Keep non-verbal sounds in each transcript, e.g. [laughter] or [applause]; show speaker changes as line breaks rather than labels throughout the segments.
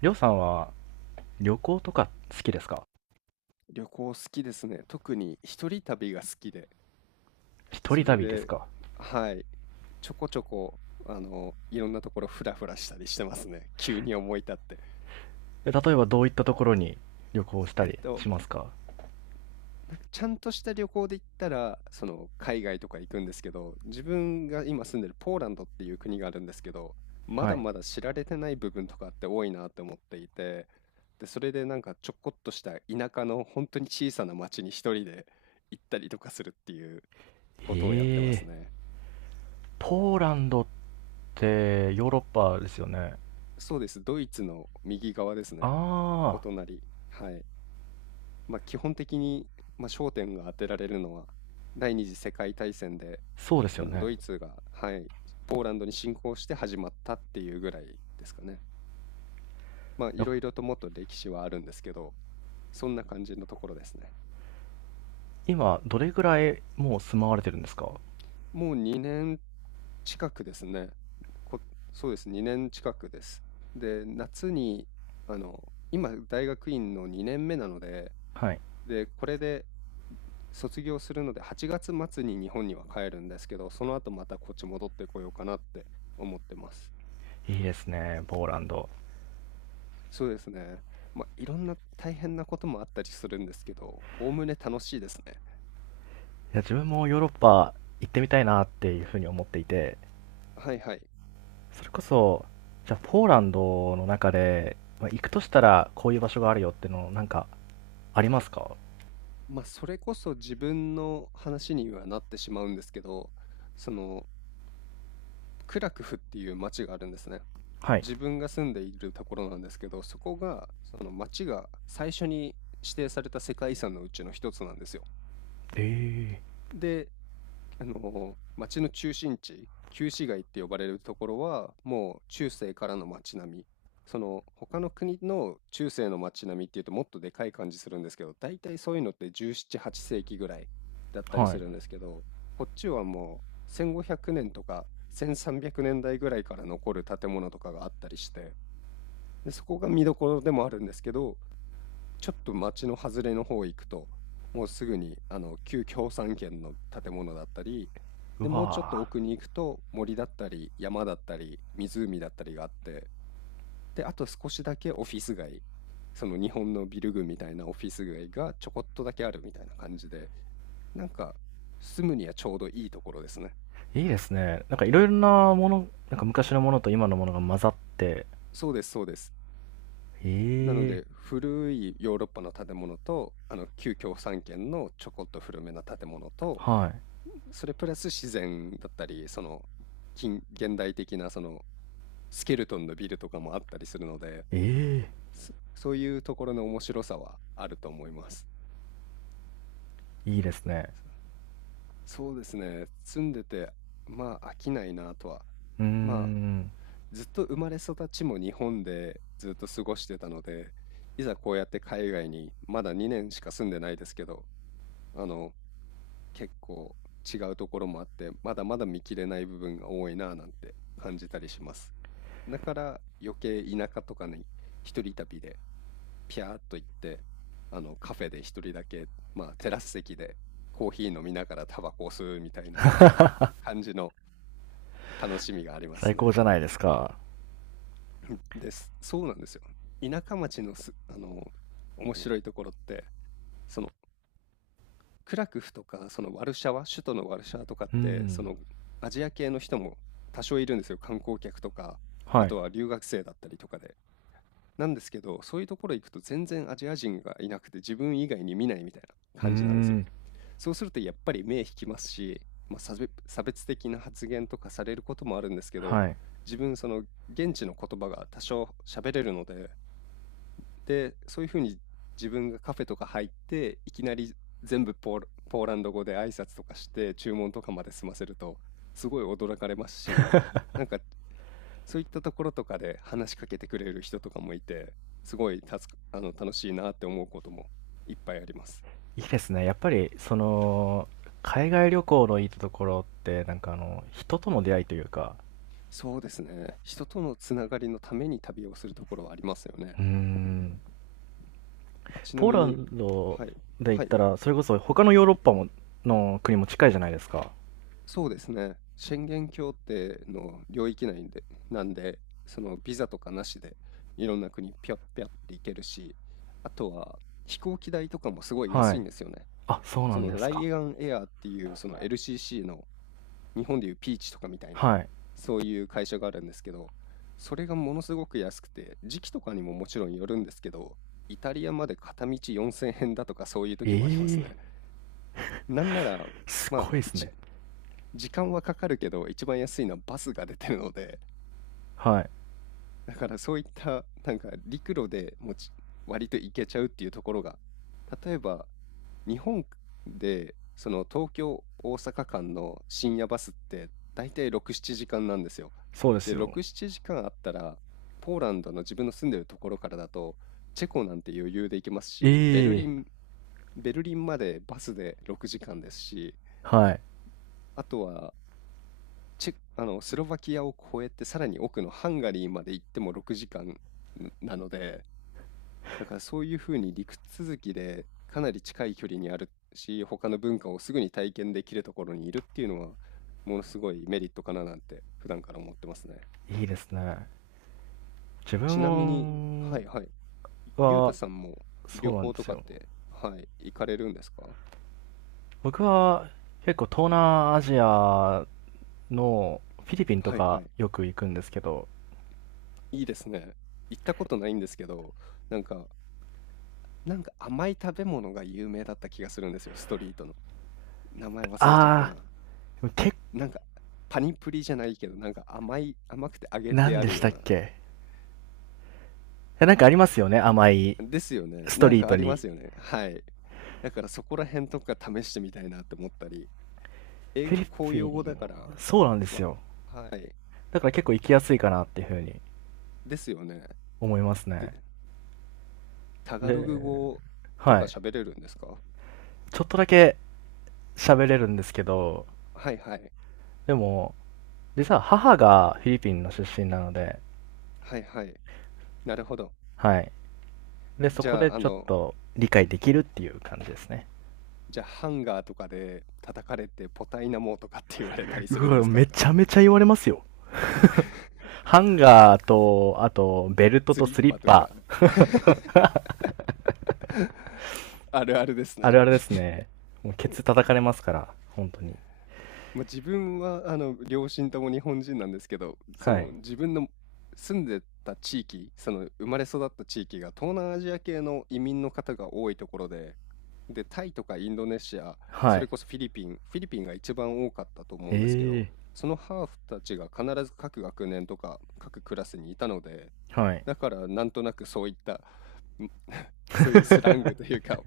りょうさんは旅行とか好きですか？
旅行好きですね。特に一人旅が好きで、
一人
それ
旅です
で、
か？
はい、ちょこちょこ、いろんなところフラフラしたりしてますね。急に思い立って。
例えばどういったところに旅行した
えっ
り
と、
しますか？
なんかちゃんとした旅行で行ったら、海外とか行くんですけど、自分が今住んでるポーランドっていう国があるんですけど、ま
は
だ
い。
まだ知られてない部分とかって多いなって思っていて、で、それでなんかちょこっとした田舎の本当に小さな町に一人で行ったりとかするっていうことをやってます
ええ、
ね。
ポーランドってヨーロッパですよね。
そうです。ドイツの右側ですね。お
ああ、
隣。はい。まあ、基本的に、まあ、焦点が当てられるのは、第二次世界大戦で、
そうですよ
ド
ね。
イツが、はい、ポーランドに侵攻して始まったっていうぐらいですかね。まあ、いろ
な
いろともっと歴史はあるんですけど、そんな感じのところですね。
今、どれぐらいもう住まわれてるんですか？
もう2年近くですね。こ、そうです。2年近くです。で、夏に、あの、今、大学院の2年目なので、
はい。
で、これで、卒業するので8月末に日本には帰るんですけど、その後またこっち戻ってこようかなって思ってます。
いいですね、ポーランド。
そうですね。まあ、いろんな大変なこともあったりするんですけど、おおむね楽しいですね。
いや、自分もヨーロッパ行ってみたいなっていうふうに思っていて、
はいはい。
それこそ、じゃあポーランドの中で、まあ行くとしたらこういう場所があるよっていうのをなんかありますか？
まあ、それこそ自分の話にはなってしまうんですけど、その、クラクフっていう町があるんですね。
はい。
自分が住んでいるところなんですけど、その町が最初に指定された世界遺産のうちの一つなんですよ。
ええ。
で、町の中心地、旧市街って呼ばれるところは、もう中世からの町並み。その他の国の中世の町並みっていうともっとでかい感じするんですけど、大体そういうのって17、8世紀ぐらいだったり
は
す
い。
るんですけど、こっちはもう1500年とか1300年代ぐらいから残る建物とかがあったりして、で、そこが見どころでもあるんですけど、ちょっと街の外れの方行くと、もうすぐにあの旧共産圏の建物だったり、
う
で、もうちょっと
わ
奥に行くと森だったり山だったり湖だったりがあって、で、あと少しだけオフィス街、その日本のビル群みたいなオフィス街がちょこっとだけあるみたいな感じで、なんか住むにはちょうどいいところですね。
ぁ。いいですね。なんかいろいろなもの、なんか昔のものと今のものが混ざって、
そうです、そうです。なの
ええ。
で古いヨーロッパの建物とあの旧共産圏のちょこっと古めな建物と
はい。
それプラス自然だったり、その近現代的なそのスケルトンのビルとかもあったりするので、
え
そういうところの面白さはあると思います。
え、いいですね。
そうですね。住んでて、まあ飽きないなとは。
うー
ま
ん。
あずっと生まれ育ちも日本でずっと過ごしてたので、いざこうやって海外にまだ2年しか住んでないですけど、あの結構違うところもあって、まだまだ見切れない部分が多いなぁなんて感じたりします。だから余計田舎とかに一人旅でピャーっと行って、カフェで一人だけ、まあテラス席でコーヒー飲みながらタバコを吸うみたいな感じの楽しみがありま
最
す
高じ
ね。
ゃないですか。
[laughs] です。そうなんですよ。田舎町のす、あの、面白いところって、そのクラクフとか、そのワルシャワ、首都のワルシャワとかっ
う
て、そ
ん。
のアジア系の人も多少いるんですよ。観光客とか、
は
あ
い。
とは留学生だったりとかで。なんですけど、そういうところ行くと全然アジア人がいなくて自分以外に見ないみたいな
うー
感じなんですよ。
ん。
そうするとやっぱり目引きますし、まあ、差別的な発言とかされることもあるんですけど、
はい。
自分その現地の言葉が多少喋れるので、で、そういうふうに自分がカフェとか入っていきなり全部ポーランド語で挨拶とかして注文とかまで済ませるとすごい驚かれますし、なんかそういったところとかで話しかけてくれる人とかもいて、すごい助かあの楽しいなって思うこともいっぱいあります。
いいですね。やっぱり、その、海外旅行のいいところって、なんかあの、人との出会いというか、
そうですね。人とのつながりのために旅をするところはありますよね。
うーん。
ちな
ポー
み
ラ
に、
ンド
はい、
で言っ
はい、
たら、それこそ他のヨーロッパもの国も近いじゃないですか。
そうですね。宣言協定の領域内で、なんで、そのビザとかなしでいろんな国ピョッピョッって行けるし、あとは飛行機代とかもすごい
は
安い
い。
んですよね。
あ、そうな
そ
ん
の
です
ラ
か？
イアンエアーっていうその LCC の日本でいうピーチとかみたいな、
はい。
そういう会社があるんですけど、それがものすごく安くて、時期とかにももちろんよるんですけど、イタリアまで片道4000円だとかそういう
え
時
え
もありますね。
ー、
なんなら、
す
まあ、
ごいです
一
ね。
時間はかかるけど、一番安いのはバスが出てるので、
はい。
だからそういった、なんか陸路でも割と行けちゃうっていうところが、例えば日本でその東京大阪間の深夜バスって大体6、7時間なんですよ。
そうです
で、
よ。
6、7時間あったら、ポーランドの自分の住んでるところからだと、チェコなんて余裕で行けます
え
し、
えー。
ベルリンまでバスで6時間ですし、
はい。
あとはチェ、あの、スロバキアを越えてさらに奥のハンガリーまで行っても6時間なので、だからそういうふうに陸続きでかなり近い距離にあるし、他の文化をすぐに体験できるところにいるっていうのは、ものすごいメリットかななんて普段から思ってますね。
いいですね。自
ちなみに、
分
はいはい。ゆうた
は、
さんも
そ
旅
うなん
行
で
と
す
かっ
よ。
て、はい、行かれるんですか？
僕は結構東南アジアのフィリピンと
はいは
か
い。
よく行くんですけど、
いいですね。行ったことないんですけど、なんか、なんか甘い食べ物が有名だった気がするんですよ、ストリートの。名前忘れちゃった
あ
な。
ー、
なんか、パニプリじゃないけど、なんか甘くて揚げて
何
あ
で
る
し
よ
た
う
っ
な
け？いや、なんかありますよね、甘い
ですよね。
スト
なん
リー
か
ト
ありま
に。
すよね。はい。だからそこら辺とか試してみたいなって思ったり、英
フィ
語
リ
公用
ピ
語
ン
だか
は、
ら、
そうなんです
わ、
よ。
はい。
だから結構行きやすいかなっていうふうに
ですよね。
思いますね。
で、タガログ
で、
語と
は
か
い。
喋れるんですか？
ちょっとだけ喋れるんですけど、
はいはい。
でも、実は母がフィリピンの出身なので、
はいはい。なるほど。
はい。で、そ
じ
こ
ゃ
で
あ、あ
ちょっ
の、
と理解できるっていう感じですね。
じゃあハンガーとかで叩かれてポタイナモとかって言われたりす
う
るんで
わ、
す
め
か？
ちゃめちゃ言われますよ。ハンガーと、あと、ベルト
ス
と
リッ
スリ
パ
ッ
と
パ。
か [laughs] あるあるです
あ
ね。
るあるですね。もうケツ叩かれますから、本当に。
まあ、自分は、両親とも日本人なんですけど、
はい。
自分の住んでた地域、生まれ育った地域が東南アジア系の移民の方が多いところで、で、タイとかインドネシア、
は
それ
い。
こそフィリピンが一番多かったと思
え
うんですけど、
えー。
そのハーフたちが必ず各学年とか各クラスにいたので、
はい。
だからなんとなくそういった、そういうスラングというか、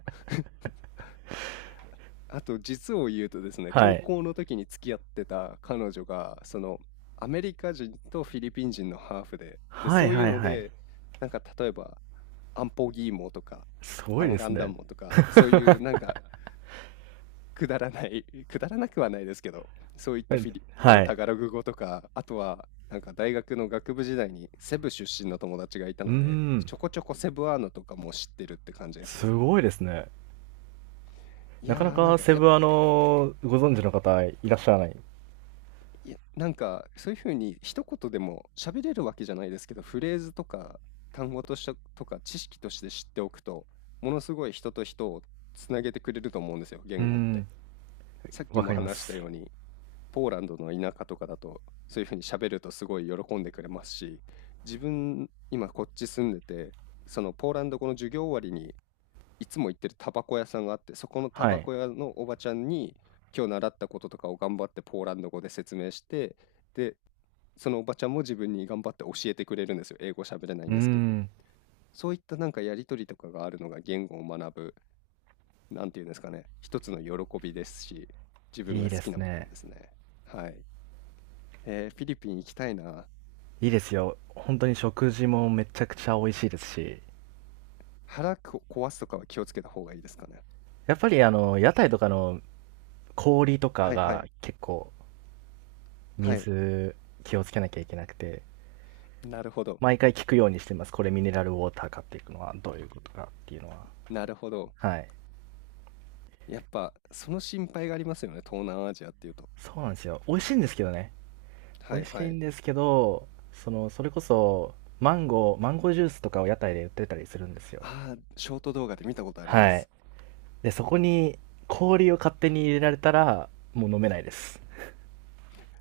あと実を言うとですね、
は
高
い。
校の時に付き合ってた彼女が、そのアメリカ人とフィリピン人のハーフで、で、
は
そ
い
ういう
はい
の
はい。
で、なんか例えば、アンポギーモとか、
すご
ア
い
ン
で
ガ
す
ンダ
ね。
モとか、そういうなんかくだらない、[laughs] くだらなくはないですけど、そういった
え、
フィリ、あ
は
の
い。
タガログ語とか、あとはなんか大学の学部時代にセブ出身の友達がいた
うー
ので、
ん。
ちょこちょこセブアーノとかも知ってるって感じです
す
ね。
ごいですね。
い
なかな
やーなん
か
か
セ
やっ
ブ、あの、ご存知の方いらっしゃらない。う
いや、なんか、そういう風に一言でも喋れるわけじゃないですけど、フレーズとか単語としてとか知識として知っておくと、ものすごい人と人をつなげてくれると思うんですよ、
ー
言語って。
ん、
さっき
わ
も
かりま
話した
す。
ように、ポーランドの田舎とかだと、そういう風に喋るとすごい喜んでくれますし、自分、今こっち住んでて、そのポーランド語の授業終わりに、いつも行ってるタバコ屋さんがあって、そこのタ
は
バ
い。
コ屋のおばちゃんに、今日習ったこととかを頑張ってポーランド語で説明して、で、そのおばちゃんも自分に頑張って教えてくれるんですよ。英語喋れない
う
ん
ー
ですけど。
ん、
そういったなんかやりとりとかがあるのが言語を学ぶ、なんていうんですかね、一つの喜びですし、自分
いい
が好
で
き
す
な部分
ね。
ですね。はい。フィリピン行きたいな。
いいですよ。ほんとに食事もめちゃくちゃ美味しいですし、
腹壊すとかは気をつけた方がいいですかね。
やっぱりあの、屋台とかの氷とか
はいは
が
い。
結構、
はい。
水気をつけなきゃいけなくて、
なるほど。
毎回聞くようにしてます。これミネラルウォーターかっていうのはどういうことかっていうのは。
なるほど。
はい。
やっぱ、その心配がありますよね。東南アジアっていうと。
そうなんですよ。美味しいんですけどね。
は
美
い
味し
は
い
い。
んですけど、その、それこそ、マンゴー、マンゴージュースとかを屋台で売ってたりするんですよ。
ああ、ショート動画で見たことありま
はい。
す。
で、そこに氷を勝手に入れられたら、もう飲めないです。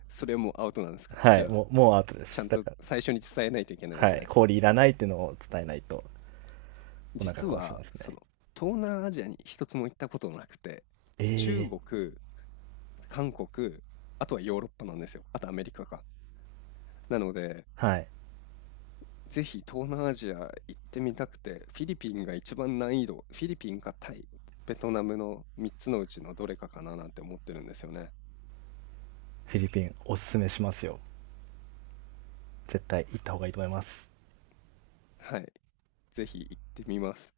それはもうアウトなんですか？
は
じゃ
い、
あ、
もう、もうアウトで
ちゃ
す。
ん
だ
と
から、
最初に伝えないといけないで
は
す
い、
ね。
氷いらないっていうのを伝えないと、お腹
実
壊し
は
ます
そ
ね。
の東南アジアに一つも行ったことなくて、中
ええ。
国、韓国、あとはヨーロッパなんですよ。あとアメリカか。なので、
はい。
ぜひ東南アジア行ってみたくて、フィリピンが一番難易度、フィリピンかタイ、ベトナムの3つのうちのどれかかななんて思ってるんですよね。
フィリピン、おすすめしますよ。絶対行った方がいいと思います。
はい、ぜひ行ってみます。